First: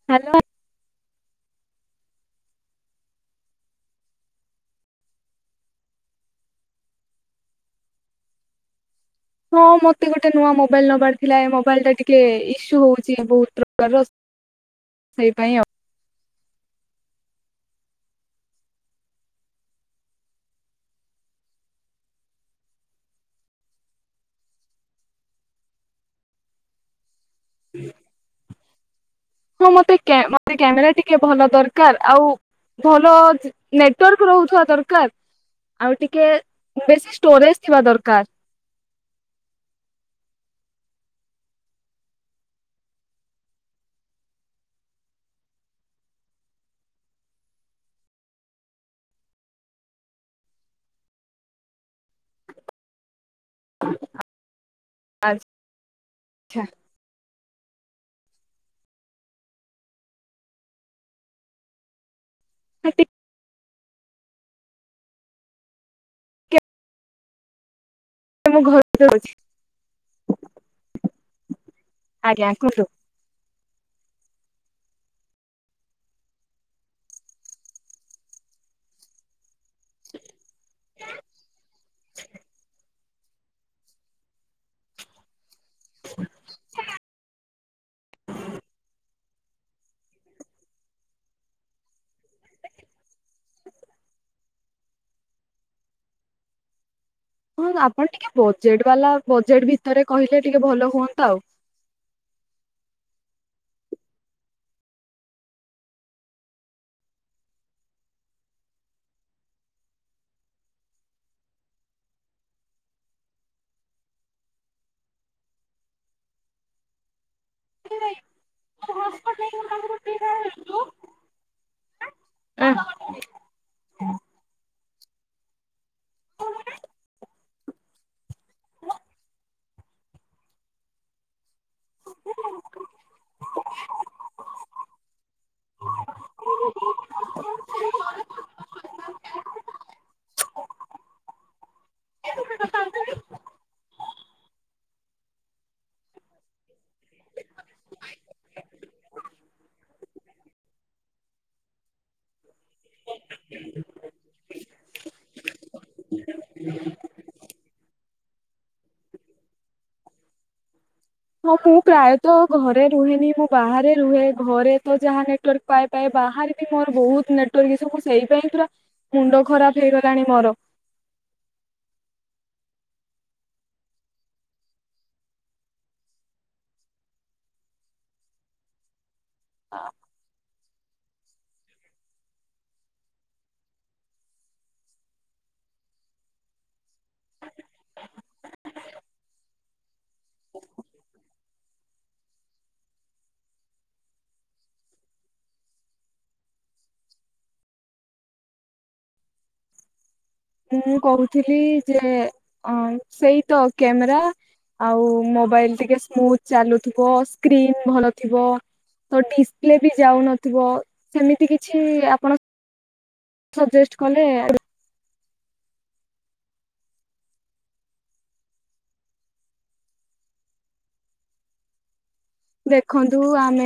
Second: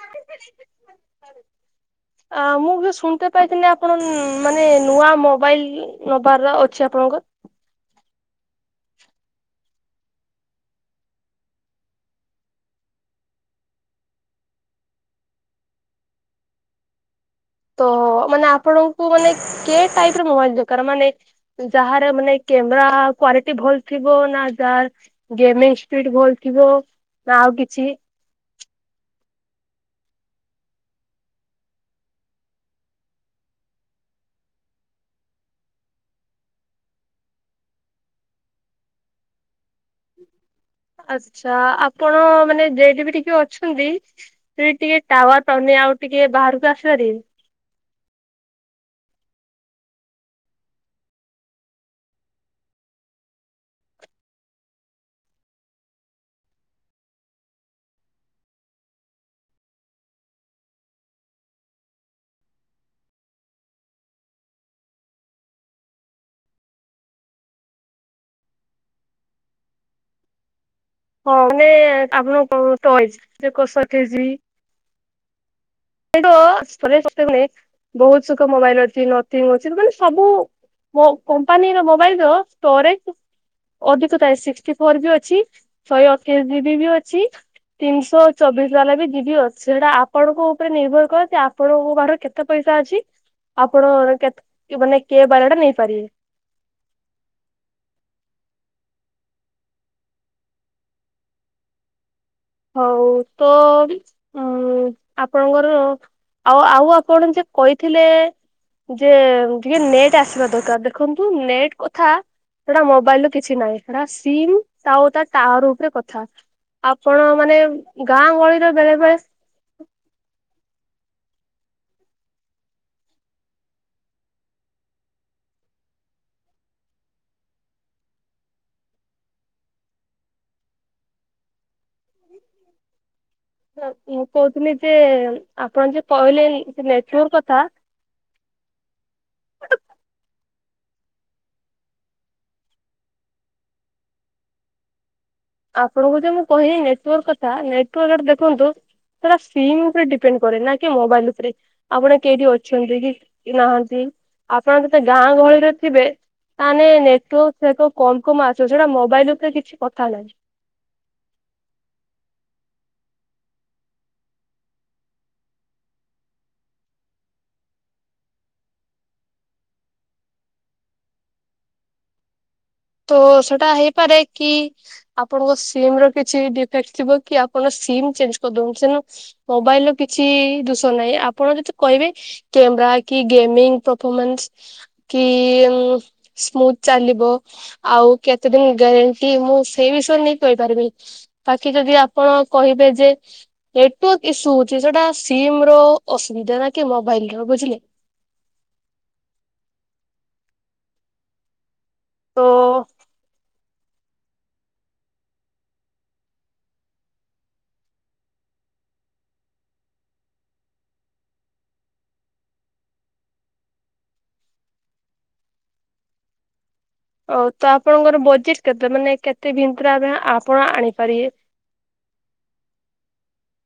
[inaudible] [inaudible] ମୁଁ ବି ଶୁଣିତେ ପାଇଥିଲି ଆପଣ ମାନେ ନୂଆ ମୋବାଇ ନବାର ଅଛି ଆପଣ ହଁ ମତେ ଗୋଟେ ନୂଆ ମୋବାଇଲ୍ ନବାର ଥିଲା, ଏ ମୋବାଇଟ୍ ଟା ଟିକେ ଇସୁ ହଉଚି ବହୁତ୍ ପ୍ରକାର। [inaudible] ତ ମାନେ ଆପଣଙ୍କୁ ମାନେ କେ ଟାଇପ୍ ର ମୋବାଇଲ୍ କାର୍? ମାନେ ଯାହାର ମାନେ କେମ୍ରା କ୍ଵାଲିଟି ଭଲ୍‌ ଥିବ ନା ଯାହା ଗେମିଙ୍ଗ୍ ସ୍ପିଡ୍‌ ଭଲ୍‌ ଥିବ ନା ଆଉ କିଛି ହଁ, ମତେ କ୍ୟାମେରା ଟିକେ ଭଲ ଦର୍କାର୍ ଆଉ ଭଲ ଜ ନେଟୱାର୍କ ରହୁଥିବା ଦରକାର। ଆଉ ଟିକେ ବେଶୀ ଷ୍ଟୋରେଜ ଥିବା ଦରକାର। ଆଚ୍ଛା ଆପଣ ମାନେ ଯେଠି ବି ଟିକେ ଅଛନ୍ତି। ସେଇଟି ଟିକେ ଟାୱାର ପାଉନି ଆଉ ଟିକେ ବାହାରକୁ ଆସି ପାରିବେ? ଆ ଆଚ ଛା। ଆ ଟି ମୁଁ ଘରେ ଯଉଛି। ହଁ ମାନେ ଆପଣ କଣ କୁହନ୍ତୁ ଟଏଜ କଷ କେଜି। ଅଧିକ [unintelligible] ବହୁତ ସୁଖ ମୋବାଇଲ ଅଛି ନ। ଅଛି ମାନେ ସବୁ ପ କମ୍ପାନୀର ମୋବାଇଲର ଷ୍ଟୋରେଜ ଅଧିକ ଥାଏ, ସିକ୍ସଟି ଫୋର ବି ଅଛି। ଶହେ ଅଠେଇଶ ଯିବି ବି ଅଛି, ତିନିଶହ ଚବିଶ ବାଲା ବି ଯିବି ଅଛି ସେଟା ଆପଣଙ୍କୁ ଉପରେ ନିର୍ଭର କରେ ଯେ ଆପଣଙ୍କ ପାରେ କେତେ ପଇସା ଅଛି? ଆପଣ ମାନେ କେତ ମନେ କେ ବାଲା ଟା ନେଇପାରିବେ? ହଁ ଆପଣ ଟିକେ ବଜେଟ ବାଲା ବଜେଟ୍ ଭିତରେ କହିଲେ ଟିକେ ଭଲ ହୁଅନ୍ତା ଆଉ। ହଉ ତ ଅଁ ହୁଁ ଆପଣଙ୍କର ଆଉ ଆଉ ଆପଣ ଯେ କହିଥିଲେ ଯେ ଟିକେ ନେଟ୍ ଆସିବା ଦରକାର, ଦେଖନ୍ତୁ ନେଟ୍ କଥା ସେଟା ମୋବାଇଲ ର କିଛି ନାହିଁ ସେଟା ସିମ ତା ଟାୱାର ଉପରେ କଥା। କଣ ମାନେ ଗାଁ ଗହଳିରେ ବେଳେ ବେଳେ [inaudible] ମୁଁ କହୁଥିଲି ଯେ ଆପଣ ଯେ କହିଲେ ନେଟ୍ୱର୍କଥା [inaudible] ଆପଣଙ୍କୁ ଯେ ମୁଁ କହିବି ନେଟୱାର୍କ କଥା, ନେଟାୱାର୍କ ଦେଖନ୍ତୁ ହେରା ସିମ୍ ଉପରେ ଡିପେଣ୍ଡ କରେ ନା କି ମୋବାଇଲ ଉପରେ ଆପଣ କେଠି ଅଛନ୍ତି କି? ନାହାନ୍ତି ଆପଣ ଯତେ ଗାଁ ଗହଳିରେ ଥିବେ ତାହେଲେ ନେଟୱର୍କ୍ ସହିତ କମ କମ ଆସିବ ସେଇଟା ମୋବାଇଲ ଉପରେ କିଛି କଥା ନାଇ। ହଁ ମୁଁ ପ୍ରାୟତଃ ଘରେ ରୁହେନି, ମୁଁ ବାହାରେ ରୁହେ ଘରେ ତ ଯାହାନେ ନେଟୱର୍କ ପାଏ ପାଏ ବାହାରେ ବି ମୋର ବହୁତ ନେଟୱାର୍କ ଈଶୁ ମୁଁ ସେଇ ପାଇଁ ପୁରା ମୁଣ୍ଡ ଖରାପ ହେଇଗଲାଣି ମୋର। ତ ସେଟା ହେଇପାରେ କି? ଆପଣଙ୍କ ସିମର କିଛି ଡିଫେକ୍ଟ ଥିବ କି ଆପଣ ସିମ୍ ଚେଞ୍ଜ କରିଦଉଛେନ। ମୋବାଇଲ ର କିଛି ଦୁଷ ନାହିଁ, ଆପଣ ଯେତେ କହିବେ କ୍ୟାମେରା କି ଗେମିଙ୍ଗ ପରଫମାନ୍ସ କି ଉଁ ସ୍ମୁଥ ଚାଲିବ। ଆଉ କେତେ ଦିନ ଗ୍ୟାରେଣ୍ଟି ମୁଁ ସେଇ ବିଷୟରେ ନେଇ କହିପାରିବି। ବାକି ଯଦି ଆପଣ କହିବେ ଯେ ନେଟୱାର୍କ ଇସୁ ହଉଛି ସେଟା ସିମ ର ଅସୁବିଧା ନା କି ମୋବାଇଲ ର ବୁଝିଲେ। ମୁଁ କହୁଥିଲି ଯେ ତ ଅ ସେଇ ତ କେମ୍ରା ଆଉ ମୋବାଇଲ ଟିକେ ସ୍ମୁଥ ଚାଲୁଥିବ ସ୍କ୍ରିନ୍ ଭଲ ଥିବ। ତ ଡିସପ୍ଲେ ବି ଯାଉନଥିବ, ସେମିତି କିଛି ଆପଣ ସଜେଷ୍ଟ କଲେ ଓ ତ ଆପଣଙ୍କର ବଜେଟ କେତେ ମାନେ କେତେ ଭତିରେ ଆମେ ଆପଣ ଆଣିପାରିବେ? ଦେଖନ୍ତୁ ଆମେ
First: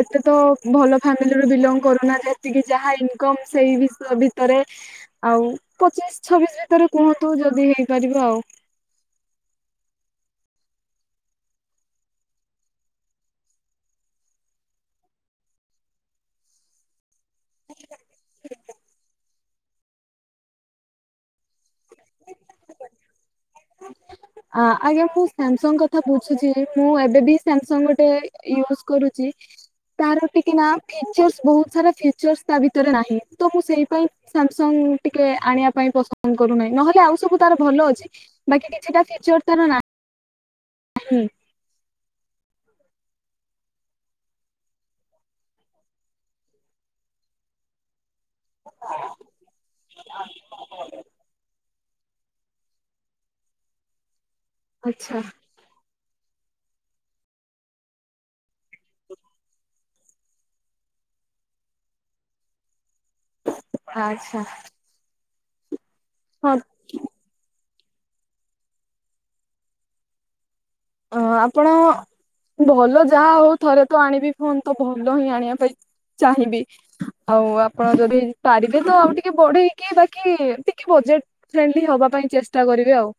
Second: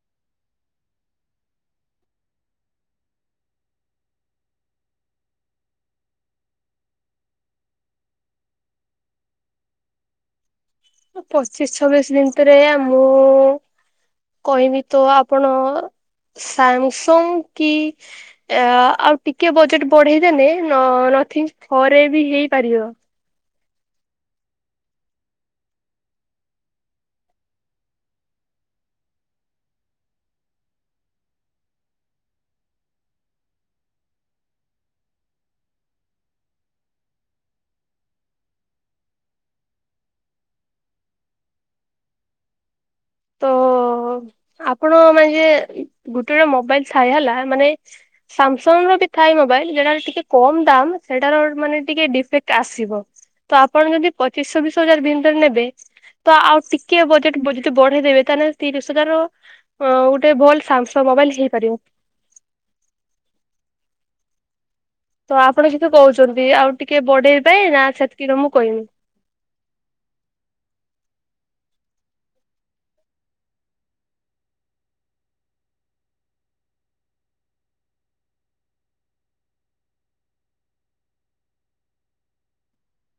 ଏତେ ତ ଭଲ ଫ୍ୟାମିଲିରୁ ବିଲଙ୍ଗ କରୁନା ଯେତିକି ଯାହା ଇନକମ୍ ସେଇ ବିସ ଭିତରେ। ଆଉ ପଚିଶ ଛବିଶ ଭିତରେ କୁହନ୍ତୁ ଯଦି ହେଇପାରିବ ଆଉ? ପଚିଶ ଛବିଶ ଦିନିତରେ ଆ ମୁଁ କହିବି ତ ଆପଣ ସାମସଙ୍ଗ କି ଆ ଆଉ ଟିକେ ବଜେଟ ବଢେଇଦେନେ ନ ନୋଥିଙ୍ଗ ଫରେ ବି ହେଇପାରିବ। ଆ ଆଜ୍ଞା ମୁଁ ସାମସଙ୍ଗ କଥା ବୁଝୁଛି ମୁଁ ଏବେ ବି ସାମସଙ୍ଗ ଗୋଟେ ୟୁଜ କରୁଛି। ତାର ଟିକେ ନା ଫିଚର୍ସ ବହୁତ ସାରା ଫିଚର୍ସ ତା ଭିତରେ ନାହିଁ ତ ମୁଁ ସେଇ ପାଇଁ। ସାମସଙ୍ଗ ଟିକେ ଆଣିବା ପାଇଁ ପସନ୍ଦ କରୁନାହିଁ ନହେଲେ ଆଉ ସବୁ ତାର ଭଲ ଅଛି ବାକି ଟ ସେଇା ଫିଚର ତାର ନା ହୁଁ ତ ଆପଣ ମାନେ ଯେ ଗୁଟେଟେ ମୋବାଇଲ ଥାଇ ହେଲା ମାନେ ସାମସଙ୍ଗ ର ବି ଥାଏ ମୋବାଇଲ ଯଟା ଟିକେ କମ ଦାମ୍ ସେଟାର ମାନେ ଟିକେ ଡିଫେକ୍ଟ। ଆସିବ ତ ଆପଣ ଯଦି ପଚିଶଶହବିଶ ହଜାର ଆଚ୍ଛା ଭନ୍ରେ ନେବେ। ତ ଆଉ ଟିକେ ବଜେଟ ବ ବଢେଇ ଦେେବେ ତାେଲେ ତିରିଶ ହଜାର ଗୋଟେ ଭଲ ସାମସଙ୍ଗ ମୋବାଇଲ ହେଇପାରିବ। ଆଚ୍ଛା। ତ ଆପଣ ସେଠୁ କହୁଛନ୍ତି ହଁ ଆଉ ଟିକେ ବଢେଇ ପାଇଁ ନା ସେତିକିିରେ ମୁଁ କହିବି। ଅ ଆପଣ ଭଲ ଯାହା ହଉ ଥରେ ତ ଆଣିବି ଫୋନ ତ ଭଲ ହିଁ ଆଣିବା ପାଇଁ। ଚାହିଁବି। ଆଉ ଆପଣ ଯଦି ପାରିବେ ତ ଆଉ ଟିକେ ବଢେଇକି ବାକି ଟିକେ ବଜେଟ। ଫ୍ରେଣ୍ଡଲି ହବା ପାଇଁ ଚେଷ୍ଟା କରିବି ଆଉ।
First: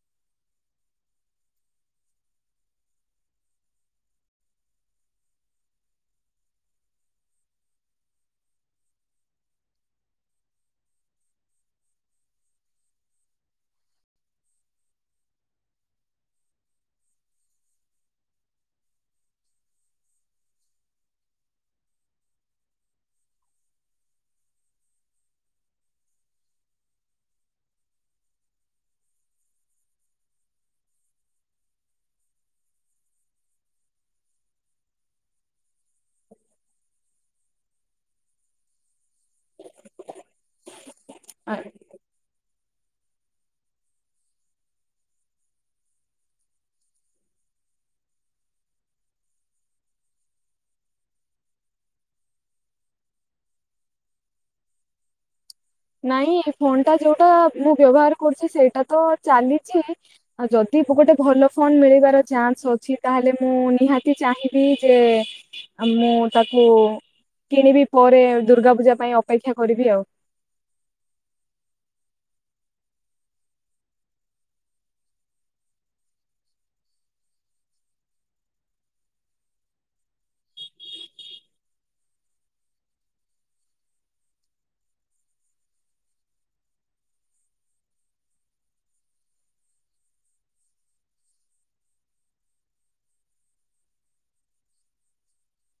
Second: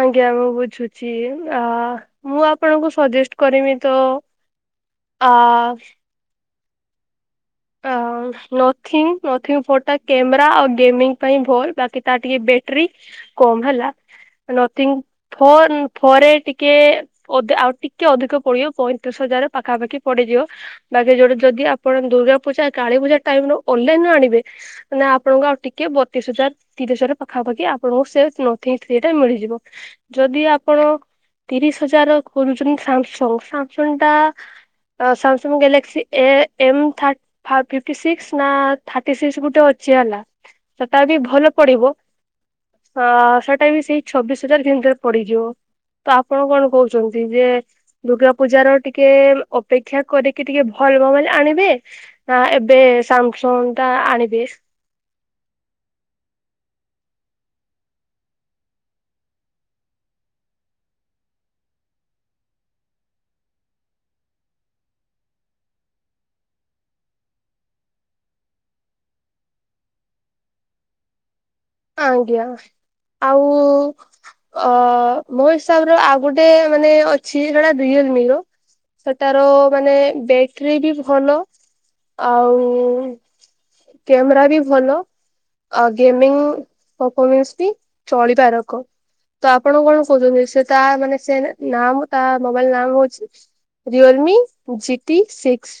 ଆଜ୍ଞା ମୁଁ ବୁଝୁଛି ଆ ମୁଁ ଆପଣଙ୍କୁ ସଜେଷ୍ଟ କରମି ତ ଅ ଅ ନଥିଂ ନୋଥିଂ ଫ ଟୋ କ୍ୟାମେରା ଆଉ ଗେମିଙ୍ଗ ପାଇଁ ଭଲ ବାକି ତା ଟିକେ ବ୍ୟାଟରୀ। କମ ହେଲା ନଥିଂ ଫ ଫରେ ଟିକେ। ଅଧ ଆଉ ଟିକେ ଅଧିକ ପଡିବ ପଇଁତିରିଶ ହଜାର ପାଖାପାଖି ପଡିଯିବ। ବାକି ଯୋଉଟ ଯଦି ଆପଣ ଦୁର୍ଗା ପୂଜା କାଳୀ ପୂଜା ଟାଇମରୁ ଅନଲାଇନ ରୁ ଆଣିବେ। ମାନେ ଆପଣଙ୍କୁ ଆଉ ଟିକେ ବତିଶ ହଜାର। ତିରିଶହରେ ପାଖାପାଖି ଆପଣଙ୍କୁ ସେ ନଥିଂ ଥ୍ରି ଟା ମିଳିଯିବ ଯଦି ଆପଣ ତିରିଶ ହଜାର କରୁଛନ୍ତି ସାମସଙ୍ଗ ସାମସଙ୍ଗ ଟା ସାମସଙ୍ଗ ଗ୍ୟାଲେକ୍ସି ଏ ଏମ୍ ଥାର ଫ ଫିପ୍ଟି ସି ନା ଥାର୍ଟି ସିକ୍ସ ଗୋଟେ ଅଛି ହେଲା ତଟ ବି ଭଲ ପଡିବ ହଁ ସେଇଟା ବି ସେଇ ଛବିଶ ହଜାର ଭରେ ପଡିଯିବ। ତ ଆପଣ କଣ କହୁଛନ୍ତି ଯେ ଦୁର୍ଗା ପୂଜାର ଟିକେ ଅପେକ୍ଷା କରିକି ଟିକେ ଭଲବ ବୋଲ ଆଣିବେ। ନା ଏବେ ସାମସଙ୍ଗ ଟା ଆଣିବି। ନାଇଁ ଫୋନ ଟା ଯୋଉଟା ମୁଁ ବ୍ୟବହାର କରୁଛି ସେଇଟା ତ ଚାଲିଛି। ଆଉ ଯଦି ଗୋଟେ ଭଲ ଫଣ୍ଡ ମିଳିବାର ଚାନ୍ସ ଅଛି ତାହେଲେ ମୁଁ ନିହାତି ଚାହିଁବି ଯେ। ଆଉ ମୁଁ ତାକୁ କିଣିବି ପରେ ଦୁର୍ଗା ପୂଜା ପାଇଁ ଅପେକ୍ଷା କରିବି ଆଉ ଆା ଆଉ ଅ ମୋ ହିସାବରେ ଆଉ ଗୋଟେ ମାନେ ଅଛି ସେଟା ରିଏଲ ମିି ର। ସେଟାର ମାନେ ବ୍ୟାଟରୀ ବି ଭଲ ଆଉ କ୍ୟାମେରା ବି ଭଲ ଆଉ ଗେମିଙ୍ଗ। ପରଫମାନ୍ସ ବି ଚଳିବାରକ। ତ ଆପଣ କଣ କହୁଛନ୍ତି ସେ ତା ମାନେ ସେ ନାମ ତା ମୋବାଇଲ ନାମ ହଉଛି। Realme G T six.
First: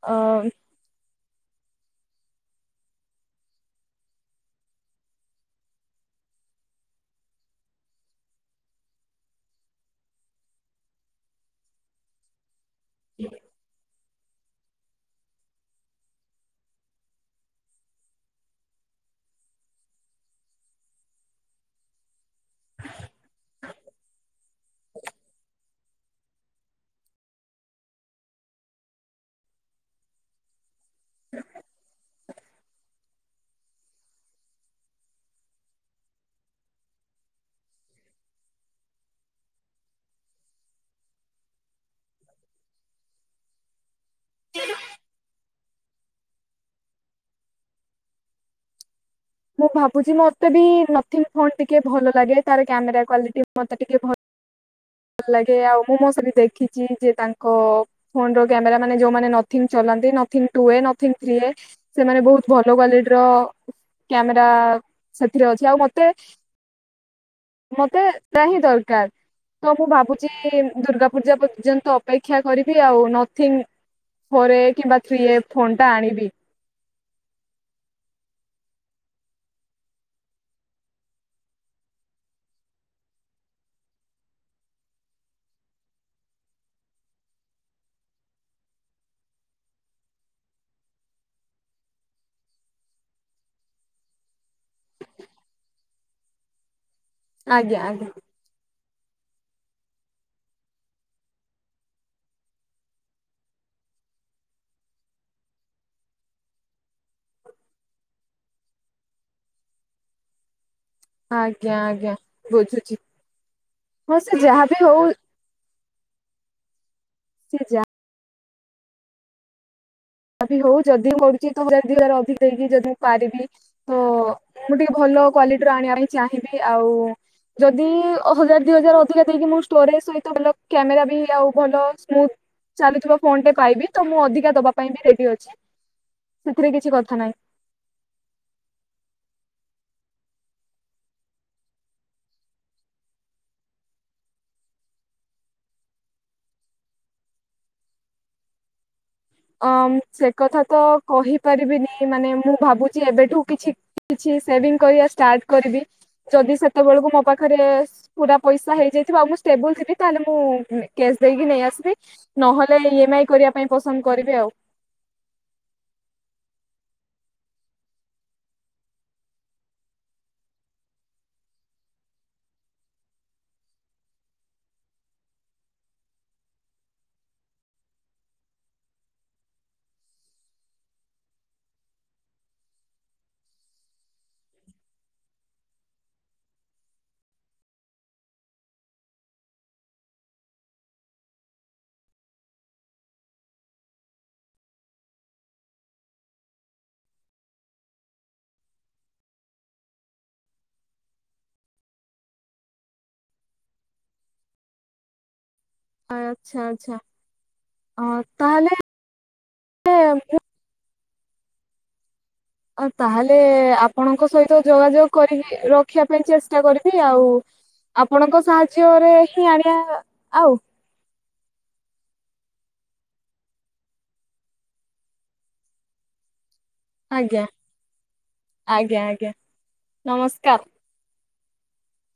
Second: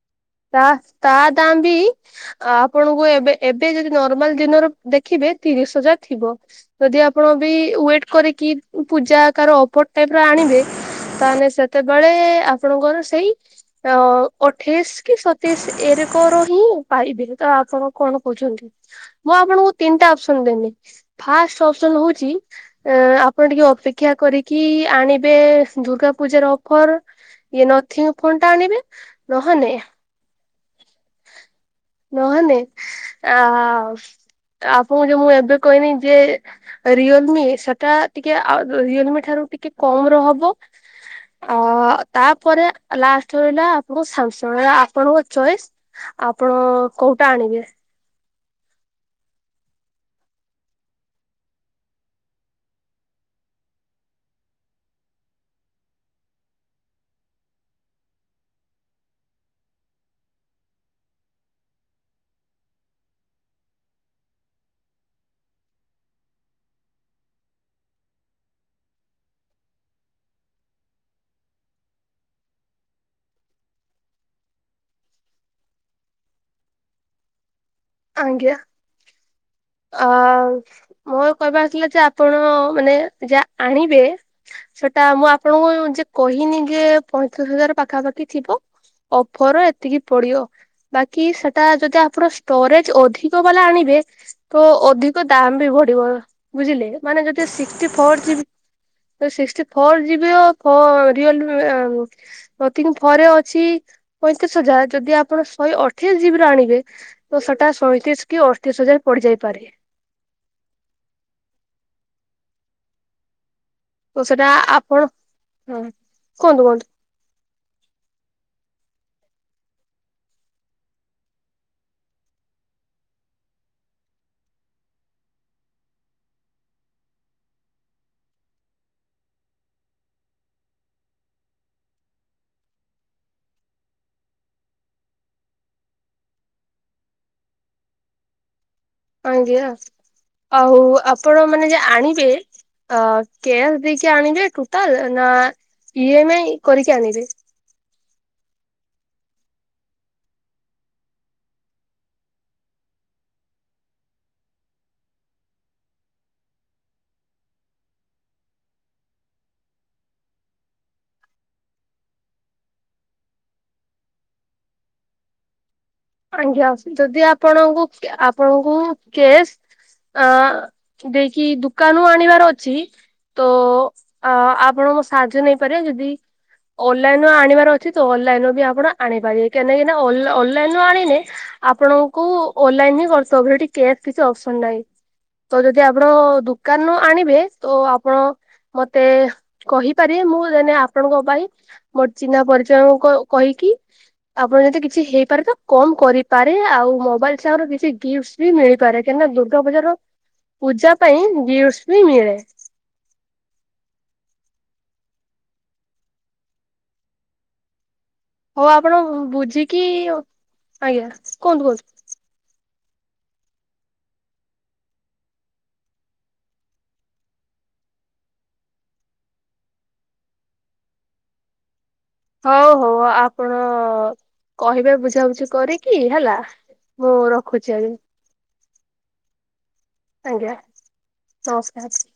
ଅ ତା ତା ଦାମ ବି ଆପଣଙ୍କୁ ଏବେ ଏବେ ଯଦି ନର୍ମାଲ ଦିନର ଦେଖିବେ ତିରିଶ ହଜାର ଥିବ। ଯଦି ଆପଣ ବି ୱେଟ କରିକି ପୂଜା କାର ଅପର ଟାଇପ ର ଆଣିବେ। ତାହେଲେ ସେତେବେଳେ ଆପଣଙ୍କର ସେଇ ଅ ଅଠେଇଶ କି ସତୀଶ ଏରେକର ହିଁ ପାଇବେ ତ ଆପଣ କଣ କହୁଛନ୍ତି। ମୁଁ ଆପଣଙ୍କୁ ତିନିଟା ଅପସନ ଦେଲିି ଫାଷ୍ଟ ଅପସନ ହଉଛି। ଅ ଆପଣ ଟିକେ ଅପେକ୍ଷା କରିକି ଆଣିବେ ଦୁର୍ଗା ପୂଜାର ଅଫର ଇଏ ନଥିଲେ ଫୋନ୍ ଟା ଆଣିବେ ନହେନେ [inaudible] ନହେନେ ଆ ଆପଣଙ୍କୁ ଯେ ମୁଁ ଏବେ କହିନି ଯେ ରିଅଲମି ସେଟା ଟିକେ ରିଅଲମି ଠାରୁ ଟିକେ କମ ର ହବ। ଅ ତାପରେ ଲାଷ୍ଟ ରହିଲା ଆପଣଙ୍କ ସାମସଙ୍ଗ ଆପଣଙ୍କ ଚଏସ୍ ଆପଣ କୋଉଟା ଆଣିବେ। ମୁଁ ଭାବୁଛି ମତେ ବି ନଥି ଫୋନ୍ ଟିକେ ଭଲ ଲାଗେ ତାର କ୍ୟାମେରା କଲିଟି ମତେ ଟିକେ ଭଲ ଭଲ ଲାଗେ ଆଉ ମୁଁ ମୋ ସବି ଦେଖିଛି ଯେ ତାଙ୍କ ଫୋନ ର କ୍ୟାମେରା ମାନେ ଯୋଉମାନେ ନଥିଙ୍ଗ ଚଲନ୍ତି ନଙ୍ଗ ଟୁ ନଥ୍ରୀ ସେମାନେ ବହୁତ ଭଲ କ୍ଵାଲିଟିର। କ୍ୟାମେରା ସେଥିରେ ଅଛି ଆଉ ମତେ ମତେ ତ ସେଟା ହିଁ ଦରକାର। ତ ମୁଁ ଭାବୁଛି ଦୁର୍ଗା ପୂଜା ପର୍ଯ୍ୟନ୍ତ ଅପେକ୍ଷା କରିବି ଆଉ ନଥିଙ୍ଗ। ଫୋର୍ ଏ କିମ୍ବା ଥ୍ରୀ ଏ ଫୋନ୍ ଟା ଆଣିବି। ଆଜ୍ଞା। ଅ ମୋ କହିବା ଆସିଲା ଯେ ଆପଣ ମାନେ ଯାହା ଆଣିବେ। ସେଟା ମୁଁ ଆପଣଙ୍କୁ ଯେ କହିନି ଯେ ପଇଁତିରିଶ ହଜାର ପାଖାପାଖି ଥିବ। ଅଫର ଏତିକି ପଡିବ। ବାକି ସେଟା ଯଦି ଆପଣ ଷ୍ଟୋରେଜ ଅଧିକ ବାଲା ଆଣିବେ ତ ଅଧିକ ଦାମ୍ ବି ବଢିବ ବୁଝିଲେ ମାନେ ଯଦିି ଆଜ୍ଞା ସିକ୍ଟି ଆଜ୍ଞା ଫର ଜିବି ସିକସଟି ଫୋର ଯିବି ରିଅଲ ନ ରେ ଅଛି ପଇଁତିରିଶ ହଜାର ଯଦି ଆପଣ ଶହେ ଅଠେଇଶ ଜିବି ର ଆଣିବେ। ତ ସେଟା ସଇଁତିରିଶ କି ଅଠତିରିଶ ହଜାର ପଡିଯାଇପାରେ। ଆଜ୍ଞା ଆଜ୍ଞା ବୁଝୁଛି। ହଁ ତ ସେ ସେଟା ଯାହାବି ଆପଣ ହଉ ହଁ କୁହନ୍ତୁ କୁହନ୍ତୁ। ସେଜା ଆପ ହଉ ଯଦି ହଡୁଛି ତମ ଦିଇରେ ଅଧିକ ଦେଇକି ଯଦି ମୁ ପାରିବି ତ ମୁଁ ଟିକେ ଭଲ କ୍ଵାଲିଟି ର ଆଣିବା ପାଇଁ ଚାହିଁବି ଆଉ ଯଦି ହଜାର ଦି ହଜାର ଅଧିକା ଦେଇକି ମୁଁ ଷ୍ଟୋରେଜ ସହିତ ଭଲ କ୍ୟାମେରା ବି ଆଉ ଭଲ ସ୍ମୁଥ ଚାଲଥିବା ଫୋନ ଟେ ପାଇବି ତ ମୁଁ ଅଧିକା ଦବା ପାଇଁ ବି ରେଡି ଅଛି ସେଥିରେ କିଛି କଥା ନାହିଁ। ଆଜ୍ଞା ଆଉ ଆପଣ ମାନେ ଯେ ଆଣିବେ। ଅ କ୍ୟାସ୍ ଦେଇକି ଆଣିବେ ଟୋଟାଲ ନା ଇ ଏମ ଆଇ କରିକି ଆଣିବେ। ଅ ସେ କଥା ତ କହିପାରିବିନି ମାନେ ମୁଁ ଭାବୁଛି ଏବେଠୁ କିଛି କିଛି ସେଭିଂ କରିବା ଷ୍ଟାର୍ଟ କରିବି ଯଦି ସେତେବେଳକୁ ମୋ ପାଖରେ। ପୁରା ପଇସା ହେଇଯାଇଥିବ ଆଉ ମୁଁ ଷ୍ଟେବୁଲ ଥିବି ତାହେଲେ ମୁଁ କ୍ୟାସ ଦେଇକି ନେଇ ଆସିବି। ନହେଲେ ଇ ଏମ ଆଇ କରିବା ପାଇଁ ପସନ୍ଦ କରିବେ ଆଉ। ଆଜ୍ଞା ଅ ଯଦି ଆପଣଙ୍କୁ ଆପଣଙ୍କୁ କେସ୍ ଅ ଦେଇକି ଦୋକାନରୁ ଆଣିବାର ଅଛି। ତ ଅ ଆପଣଙ୍କୋ ସାହାଯ୍ୟ ନେଇପାରିବେ ଯଦି ଅନଲାଇନ ଆଣିବାର ଅଛି ତ ଅନଲାଇନୁ ବି ଆପଣ ଆଣିପାରିବେ କାହିଁକି ନା ଅନଲାଇ ଆଣିନେ ଆପଣଙ୍କୁ ଅନଲାଇନ ହିଁ କରିବ ସେଠି୍ୟା କିଛି ଅପସନ ନାହିଁ। ତ ଯଦି ଆପଣ ଦୁୋକାନରୁ ଆଣିବେ ତ ଆପଣ ମତେ କହିପାରିବେ ମୁଁ ଯେ ଆପଣଙ୍କ ପାଇଁ ମୋର ଚିହ୍ନା ପରିଚୟଙ୍କୁ କହିକି ଆପଣ ଯଦି କିଛି ହେଇପାରେ ତ? କମ କରିପାରେ ଆଉ ମୋବାଇଲ ସାଙ୍ଗରେ କିଛି ଗିଫ୍ଟ ବି ମିଳିପାରେ କାହିଁକିନା ଦୁର୍ଗାପୂଜାର ପୂଜା ପାଇଁ ଗିଫ୍ଟ ବି ମିଳେ। ଆଚ୍ଛା ଆଚ୍ଛା ଆ ହଉ ଆପଣ ବୁଝିକି ଆଜ୍ଞା କୁହନ୍ତୁ କୁହନ୍ତୁ। ଆ ତାହେଲେ ଆପଣଙ୍କ ସହିତ ଯୋଗାଯୋଗ କରିବି ରଖିବା ପାଇଁ ଚେଷ୍ଟା କରିବି ଆଉ। ଆପଣଙ୍କ ସାହାଯ୍ୟରେ ହିଁ ଆଣିବା ଆଉ ହଉ ହଉ ଆପଣ କହିବେ ବୁଝାବୁଝି କରିକି ହେଲା। ମୁଁ ଆଜ୍ଞା ରଖୁଛି ଆ ଆଜ୍ଞା ଆଜ୍ଞା ଆଜ୍ଞା। ନମସ୍କାର। ନମସ୍କାର।